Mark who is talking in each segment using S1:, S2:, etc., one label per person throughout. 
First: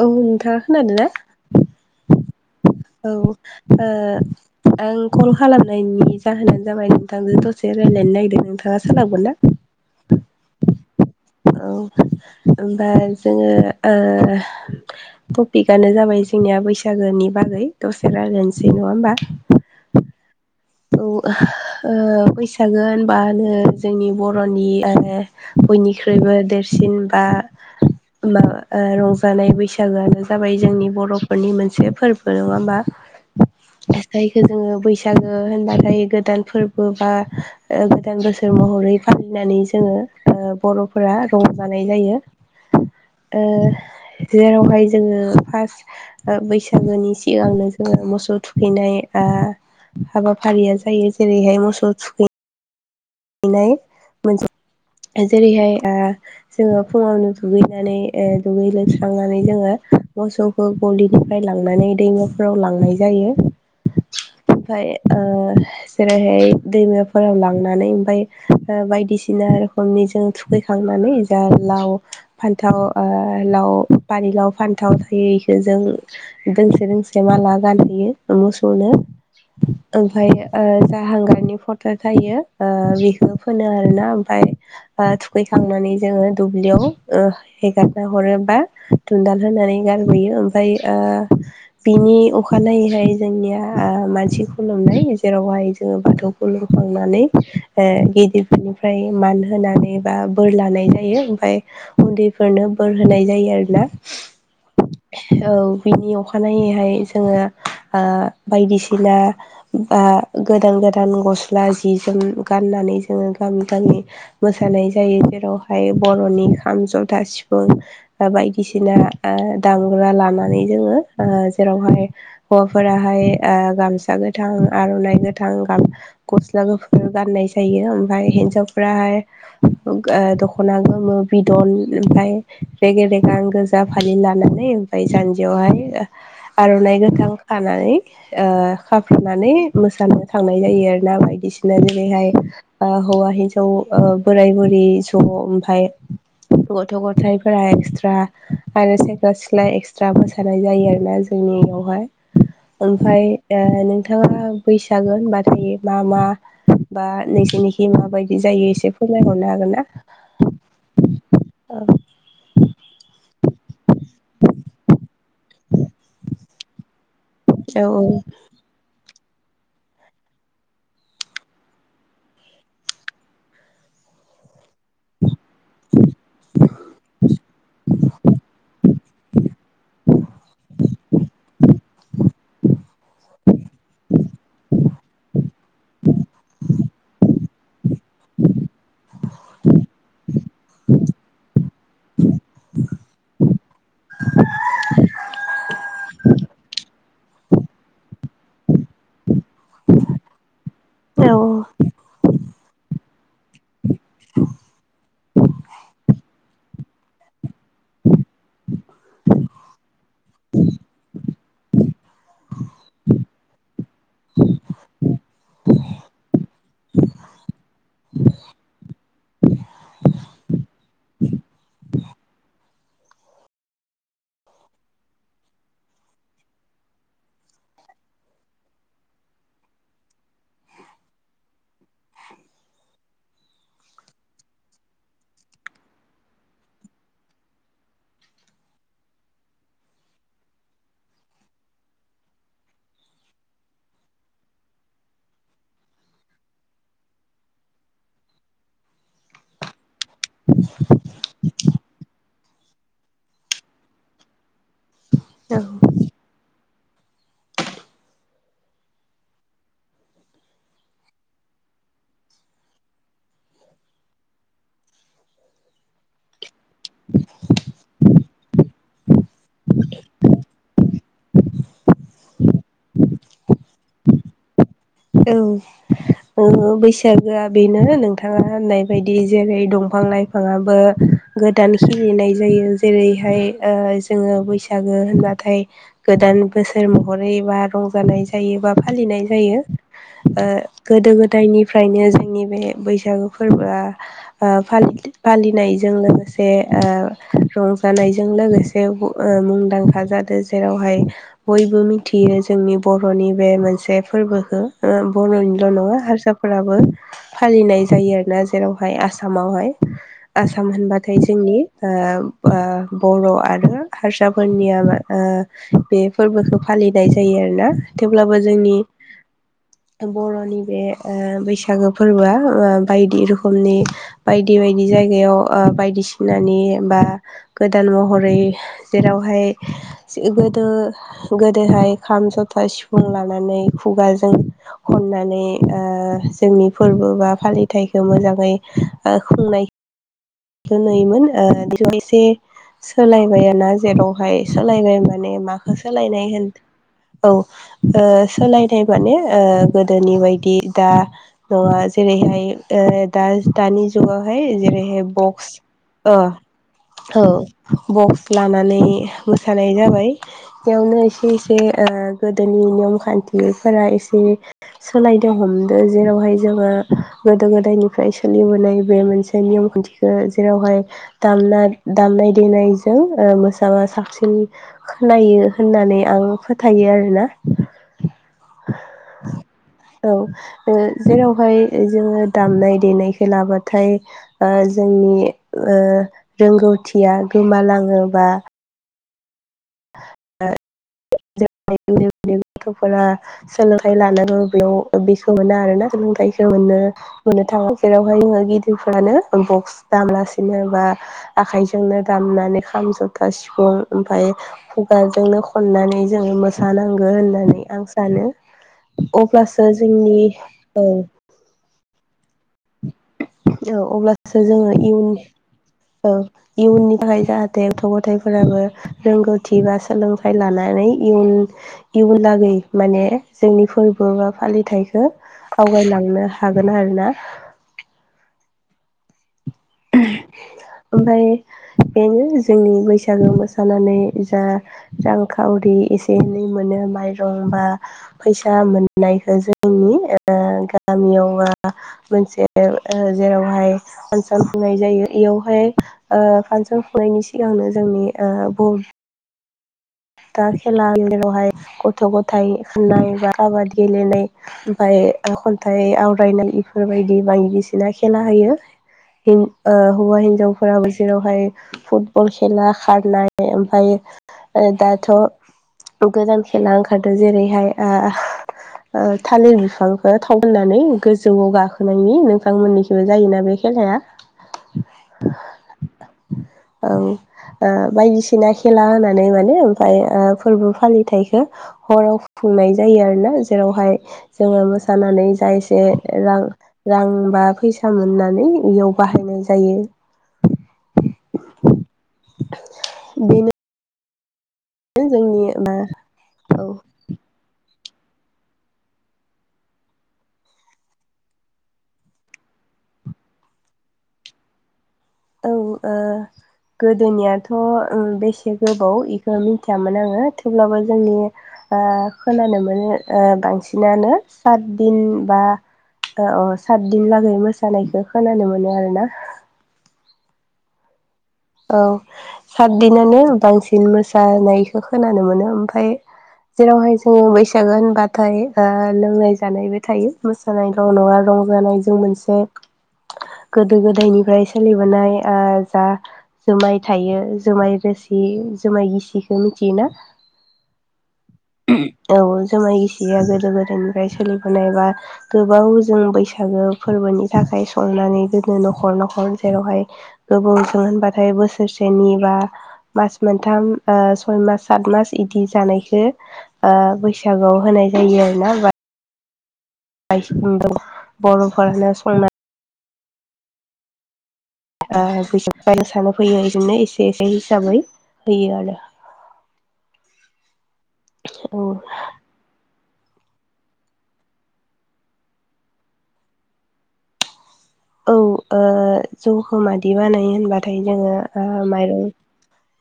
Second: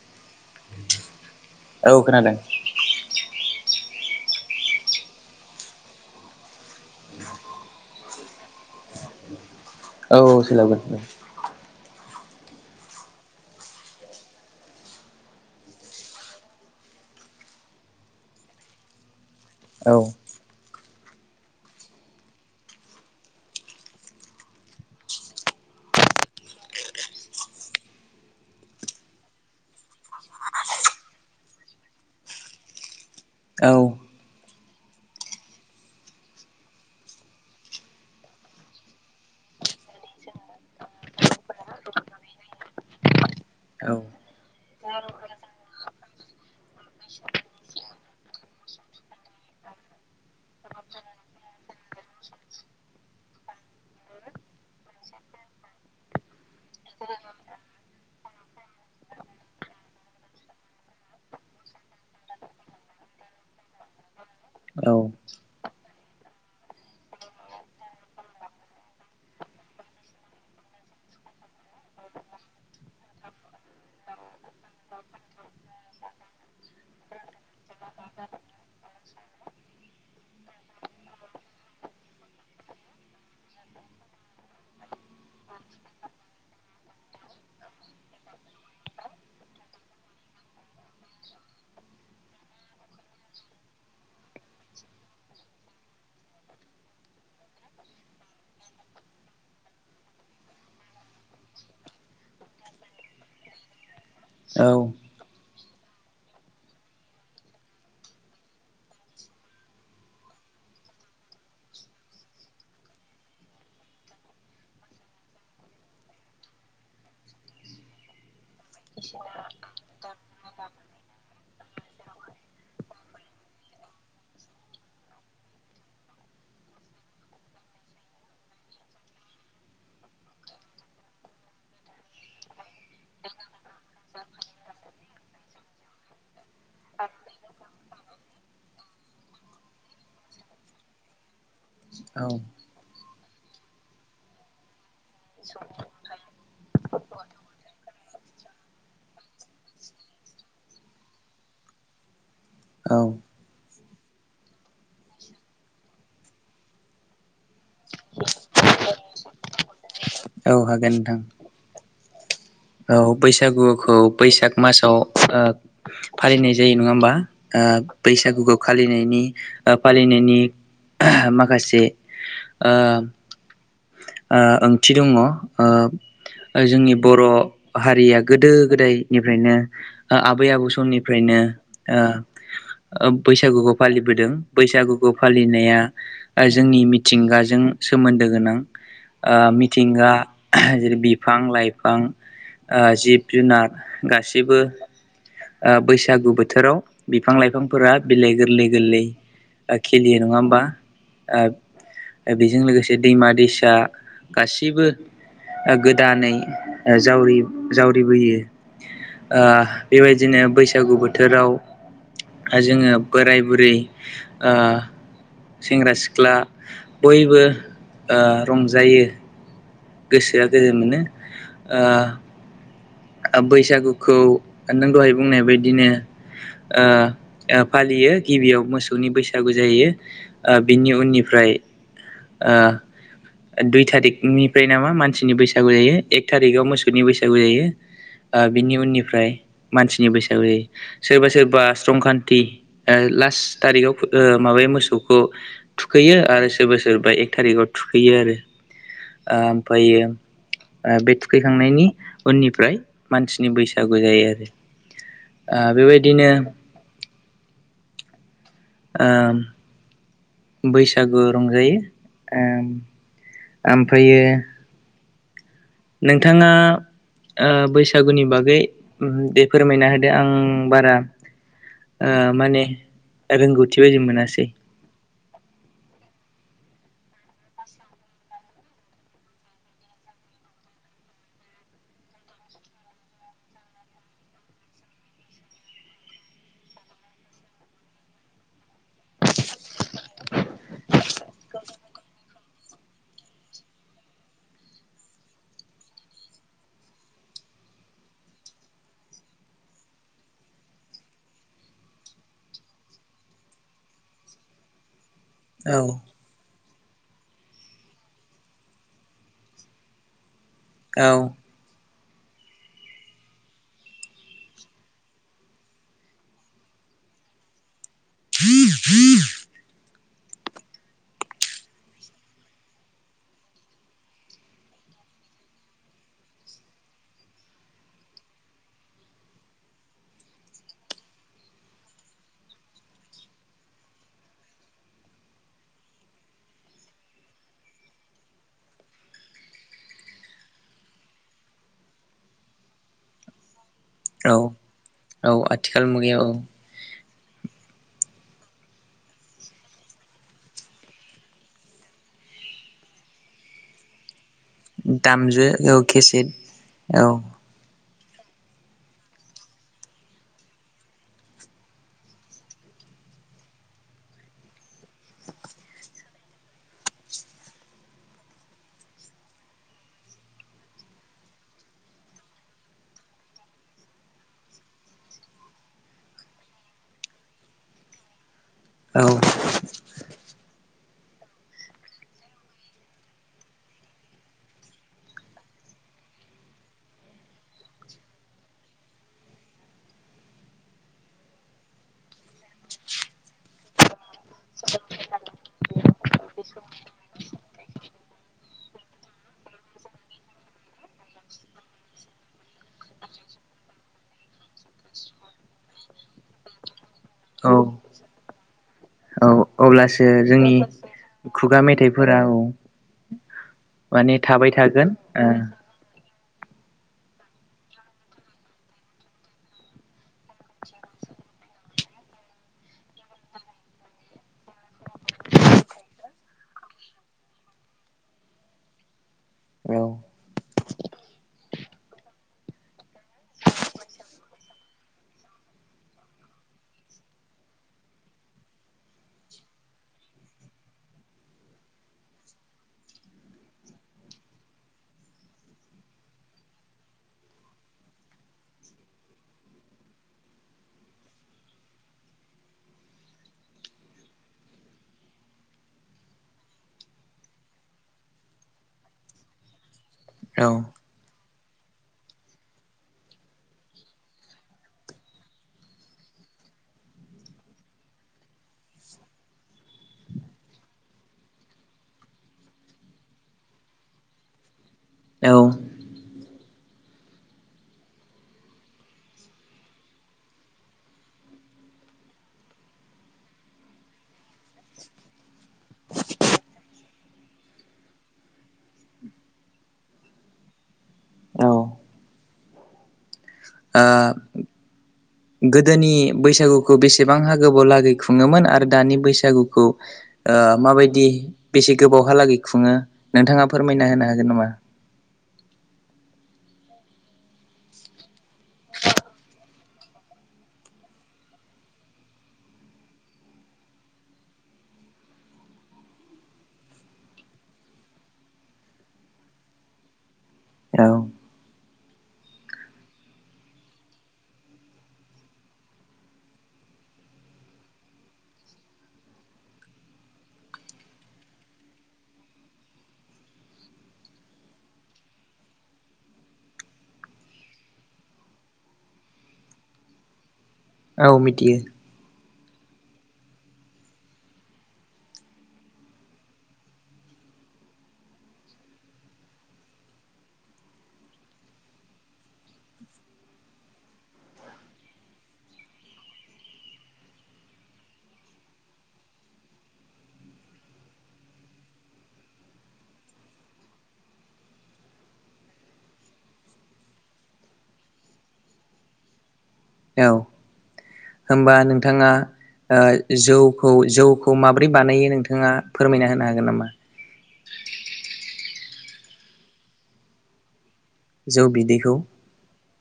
S1: औ नोंथाङा खोनादों ना?
S2: औ खोनादों
S1: औ ओ आं कल खालामनायनि जाहोनानो जाबाय नोंथांजों दसे रायलायनो नागिरदों नोंथाङा सोलाबगोन ना?
S2: औ सोलाबगोन उम।
S1: [inaudible] दा जोङो टपिकआनो जाबाय जोंनिया बैसागोनि बागै दसे रायलायनोसै नङा होमबा।
S2: औ
S1: औ बैसागो होनबानो जोंनि बर'नि आरो बयनिख्रुइबो देरसिन बा आ माबा रंजानाय बैसागोआनो जाबाय जोंनि बर'फोरनि मोनसे फोरबो नङा होमबा।
S2: औ
S1: जायखौ जोङो बैसाग गो होनबाथाय गोदान फोरबो बा गोदान बोसोर महरै फालिनानै जोङो बर'फोरा रंजानाय जायो। जेरावहाय जोङो फार्स्ट बैसागोनि सिगांनो जोङो मोसौ थुखैनाय हाबाफारिया जायो जेरैहाय मोसौ थुखै नाय मोनसे जेरैहाय जोङो फुङावनो दुगैनानै दुगै लोबस्रांनानै जोङो मोसौखौ गलिनिफ्राय लांनानै दैमाफोराव लांनाय जायो। ओमफाय जेरैहाय दैमाफोराव लांनानै ओमफाय बायदिसिना रोखोमनि जों थुखैखांनानै जा लाव फान्थाव लाव फानिलाव फानथाव थायो बेखौ जों दोंसे दोंसे माला गानहोयो। मोसौनो ओमफ्राय जा हांगारनि फथा थायो बेखौ फोनो आरो ना ओमफ्राय थुखैखांनानै जोङो दुब्लियाव हेगार हरोबा दुनन्दाल होनानै गारबोयो ओमफ्राय बिनि अखानायैहाय जोंनिया मानसि खुलुमनाय जेरावहाय जोङो बाथौ खुलुमखांनानै। गिदिरफोरनिफ्राय मान होनानै बा बोर लानाय जायो ओमफ्राय उन्दैफोरनो। बोर होनाय जायो आरोना।
S2: औ
S1: औ बिनि अखानायैहाय जोङो बायदिसिना बा गोदान गोदान गस्ला जि जोम गाननानै जोङो गामि गामि मोसानाय जायो जेरावहाय बर'नि खाम, जथा, सिफुं। सिफुं बायदिसिना दामग्रा लानानै जोङो जेरावहाय हौवाफोराहाय गामसा गोथां, आर'नाइ गोथां, गस्ला गुफुर। गाननाय जायो ओमफ्राय हिन्जावफोराहाय दख'ना गोमो बिदन रेगे-रेगां गोजा फालि लानानै ओमफ्राय जानजियावहाय आर'नाइ। खानानै खाफ्रुनानै मोसानो थांनाय जायो आरो ना बायदिसिना ज ओेरैहाय हौवा हिनजाव बोराय बुरि ज ओमफ्राय। गथ' गथायाइफोरा एक्सट्रा आरो सेंख्रा सिख्ला एक्सट्रा मोसानाय जायो आरो ना। जोंनियावहाय
S2: औ
S1: ओमफ्राय नोंथाङा बैसागोन होनबाथाय मा मा बा न जनिखि माबायदि जायो एसे फोरमायहरनो हागोन ना?
S2: औ हागोन नोंथां।
S1: औ
S2: औ बैसागुखौ बैसाग मासाव ओ फालिनाय जायो नङा होमबा
S1: औ औ
S2: बैसागुखौ खालिनो फालिनायनि माखासे ओंथि दंङ जोंनि बर' हारिया गोदो गोदायनिफ्रायनो आबै आबौ समनिफ्रायनो। बैसागुखौ फालिबोदों बैसागुखौ फालिनाया जोंनि मिथिंगाजों सोमोन्दो गोनां। मिथिंगा जेरै बिफां लाइफां बिफां जिब जुनार गासिबो बैसागु बोथोराव बिफां लाइफांफोरा बिलइ गोरलै गोरलै खलियो नङा होमबा
S1: औ
S2: बेजों लोगोसे दैमा दैसा जा गासिबो गोदानै जावरि जावरिबोयो बेबायदिनो बैसागु बोथोराव जोङो बोराय बुरै सेंग्रा सिख्ला बयबो रंजायो गोसोआ गोजोन मोनो। बैसागुखौ नों दहाय बुंनाय बायदिनो। फालियो गिबियाव मोसौनि बैसागु जायो। बिनि उननिफ्राय दुइ थारिकनिफ्राय नामा मानसिनि बैसागु जायो एक थारिकआव मोसौनि बैसागु जायो।
S1: [inaudible]
S2: बिनि उननिफ्राय मानसिनि बैसोआव सोरबा सोरबा स्ट्रंखान्थि ला फास थारिखाव माबायो मोसौखौ थुखैयो आरो सोरबा सोरबा एक थारिखाव थुखैयो आरो। ओमफ्रायो बे थुखैखांनायनि उननिफ्राय मानसिनि बैसागु जायो आरो।
S1: औ
S2: बेबायदिनो आं बैसागु रंजायो ओमफ्रायो नोंथाङा बैसागुनि बागै दे फोरमायना होदो आं बारा माने रोंगौथि बायदि मोनासै
S1: औ ओ बैसागोआ बेनो नोंथाङा होननाय बायदि जेरै दंफां लाइफाङाबो गोदान खिलिनाय जायो जेरैहाय जोङो बैसागो होनबाथाय गो दान बोसोर महरै बा रंजानाय जायो बा फालिनाय जायो ओ गोदो गोदायनिफ्रायनो जोंनि बे बैसागो फोरबोआ फालि फालिनायजों लोगोसे ओ रंजानायजों लोगोसे मुंदांखा जादों जेरावहाय बयबो मिथियो जोंनि बर'नि बे मोनसे फोरबोखो बर'निल'
S2: औ
S1: नङा हारसाफोराबो फालिनाय जायो आरोना जेरावहाय आसामावहाय आसाम
S2: औ
S1: होनबाथाय जोंनि ओ ओ बर' आरो हारसाफोरनिया मा ओ बे फोरबोखो फालि नाय जायो आरोना थेवब्लाबो जोंनि बर'नि बे ओ बैसागो फोरबोआ ओ बायदि रोखोमनि बायदि बाय यदि जायगायाव आ बायदिसिनानि बा गोदान महरै जेरावहाय जो गोदो गोदोहाय खाम जथा सिफुं लानानै खुगाजों हमनानै ओ जोंनि फोर्बो बा फालिथाइखो मोजाङै ओ खुं नायखो नुयोमोन ओ बेखौ एसे सोलायबाय आ ना जेरावहाय
S2: औ
S1: सोलायबाय
S2: औ
S1: माने माखो
S2: आथिखाल मुगायाव
S1: सोलायनाय
S2: औ
S1: होनख औ ओ सोलायथाइ माने ओ गोदोनि बायदि दा नङा जेरैहाय ओ ओ दा दानि जुगावहाय जेरैहाय
S2: दामजो
S1: बक्स
S2: औ
S1: अ
S2: केसेट
S1: औ बक्स लानानै मोसानाय जाबाय बेयावनो एसे एसे ओ गोदोनि निअम खान्थिफोरा एसे सोलायदों हमदों जेरावहाय जोङो गोदो गोदाय निफ्राय सोलिबोनाय बे मोनसे नियम खान्थि खो जेरावहाय दामना दामनाय देनायजों ओ मोसाबा साबसिन खोनायो होननानै आं फोथायो आरोना
S2: औ
S1: औ ओ जेरावहाय जोङो दामनाय देनाय खोनाबाथाय ओ जोंनि ओ रोंगौथिया गोमालाङोबा ओ [unintelligible] जोंनि उन्दै उन्दै गथ'फोरा सोलोंथाइ लानांगौ बेयाव बेखौ मोना आरोना सोलोंथाइखो मोनो मोननो थाङो जेरावहाय जोङो गिदिरफोरानो बक्स दामलासिनो बा आखायजों नो दामनानै खाम जथा सिफुं ओमफाय खुगाजोंनो खननानै जोङो मोसानांगो
S2: औ
S1: होननानै आं सानो
S2: औ अब्लासो जोंनि
S1: औ
S2: खुगा मेथाइफोराव
S1: औ अब्लासो जोङो इयुन औ इयुननि थाखाय जाहाथे गथ' गथाइफोराबो रोंगौथि बा सोलोंथाइ लानानै इयुन इयुन लागै माने जोंनि फोर्बो बा फालिथाइखो आवगायलांनो हागोन आरोना
S2: ओ
S1: [unintelligible] ओमफाय बेनो जोंनि बैसागो मोसानानै जा रांखावरि एसे एनै मोनो माइरं बा फैसा मोननायखो जों नि ओ गामियाव ओ मोनसे ओ जेरावहाय [unintelligible] [unintelligible] खुंनाय जायो इयावहाय ओ फानसन खुंनायनि सिगांनो जोंनि ओ बे दा खेलानि [unintelligible] रावहाय गथ' गथाइ खाननाय बा काबादि गेलेनाय ओमफाय ओ खन्थाइ आवरायनाय इफोरबायदि बायदिसिना खेला होयो। हिन ओ हौवा
S2: औ
S1: हिन्जावफोराबो जेरावहाय फुटबल खेला खारनाय ओमफाय ओ दाथ' गोदान खेला ओंखारदो जेरैहाय आ ओ थालिर बिफांखो थाव फोनानै गोजौआव गाखोनायनि नोंथांमोननिखिबो जायोना बे खेलाया
S2: औ
S1: औ ओ बायदिसिना खेला होनानै माने फाय ओ फोरबो फालिथाइखो हराव खुंनाय जायो आरो ना जेरावहाय जोङो मो सानानै जा एसे रां रां बा फैसा मोननानै इयाव बाहायनाय जायो। [inaudible]
S2: औ
S1: बिनो
S2: ओ गोदोनि
S1: औ
S2: बैसागुखौ बेसेबां हागो गोबाव लागै खुङोमोन आरो दानि बैसागुखौ आ माबायदि बेसे गोबावहालागै खुङो? नोंथाङा फोरमायना होनो हागोन नामा?
S1: औ ओ गोदोनियाथ' उम बेसे गोबाव इखो मिथियामोन आङो थेवब्लाबो जोंनि आ खोनानो मोनो आ बांसिनानो सात दिन बा अ ओ सातदिन लागै मोसानायखो खोनानो मोनो आरोना
S2: औ
S1: औ सातदिनानो बांसिन मोसानायखो खोनानो मोनो ओमफाय जेरावहाय जोङो बैसागो होनबाथाय ओ लोंनाय जानायबो थायो मोसानायल' नङाल' जानायजों मोनसे गोदो गोदायनिफ्राय सोलिबोनाय ओ जा जुमाय थायो जुमाय रोसि जुमाय गिसिखौ मिथियोना
S2: औ मिथियो
S1: औ जुमाय गिसिया गोदो गोदायनिफ्राय सोलिबोनाय बा गोबाव जों बैसागो फोरबोनि थाखाय खाय सननानै दोनो न'खर न'खर जेरावहाय गोबावजों होनबा ओमफ्राय बोसोरसेनि बा मास मोनथाम सय मास सात मास बिदि जानायखौ ओ बैसागोआव होनाय जायो आरोना बायस औ बर'फोरानो संनाय ओ जोबनाय मोसानो फैयो बिजोंनो एसे एसे हिसाबै होयो आरो
S2: औ होनबा
S1: औ
S2: नोंथाङा ओ जौखौ जौखौ माब्रै बानायो नोंथाङा फोरमायना होनो हागोन नामा
S1: औ ओ जौखौ मादि बानायो होनबाथाय जोङो
S2: जौ बिदैखौ
S1: माइरं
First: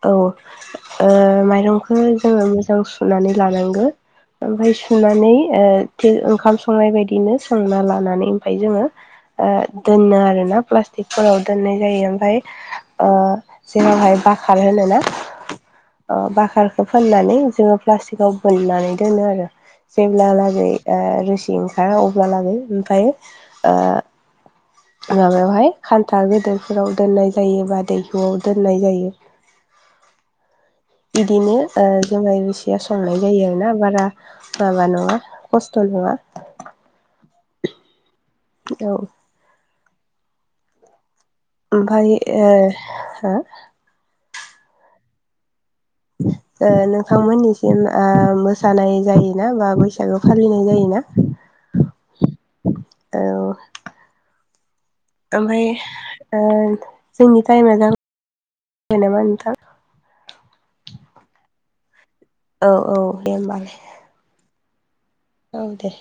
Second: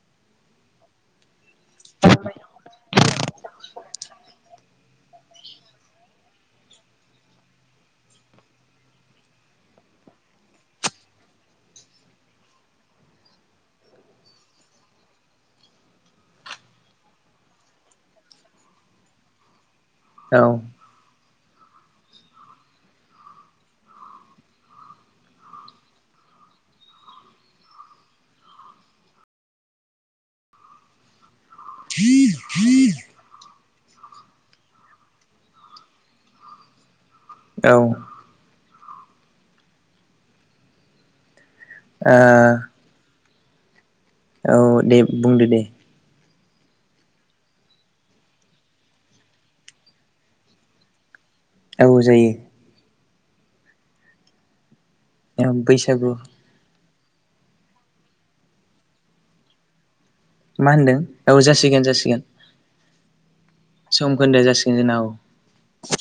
S1: औ ओ माइरंखौ जोङो मोजां सुनानै लानांगौ ओमफ्राय सुनानै ओंखाम संनाय बायदिनो संना लानानै ओमफ्राय जोङो ओ दोनो आरोना प्लास्टिकफोराव दोननाय जायो ओमफ्राय ओ जेरावहाय बाखार होनो ना बाखारखौ फाननानै जोङो प्लास्टिक आव बोननानै दोनो आरो
S2: औ
S1: जेब्लालागै ओ रोसि ओंखारा अब्ला लागै ओमफ्राय ओ माबायावहाय खान्थाल गेदेरफोराव दोननाय जायो बा दैहुआव दोननाय जायो [inaudible] बिदिनो ओ जों रुसिया संनाय जायो आरोना बारा माबा नङा खस्थ' नङा
S2: औ
S1: औ ओमफ्राय ओ हो
S2: औ दे बुंदो दे
S1: ओ नोंथांमोननिसिम मोसानाय जायोना बा बैसागो फालिनाय जायोना ना
S2: औ जायो
S1: औ ओमफ्राय
S2: बैसागु
S1: ओ जोंनि टाइम जा जाबाय नामा नोंथां
S2: मा होनदों औ जासिगोन जासिगोन
S1: औ औ दे होमबालाय
S2: दिनाव
S1: औ दे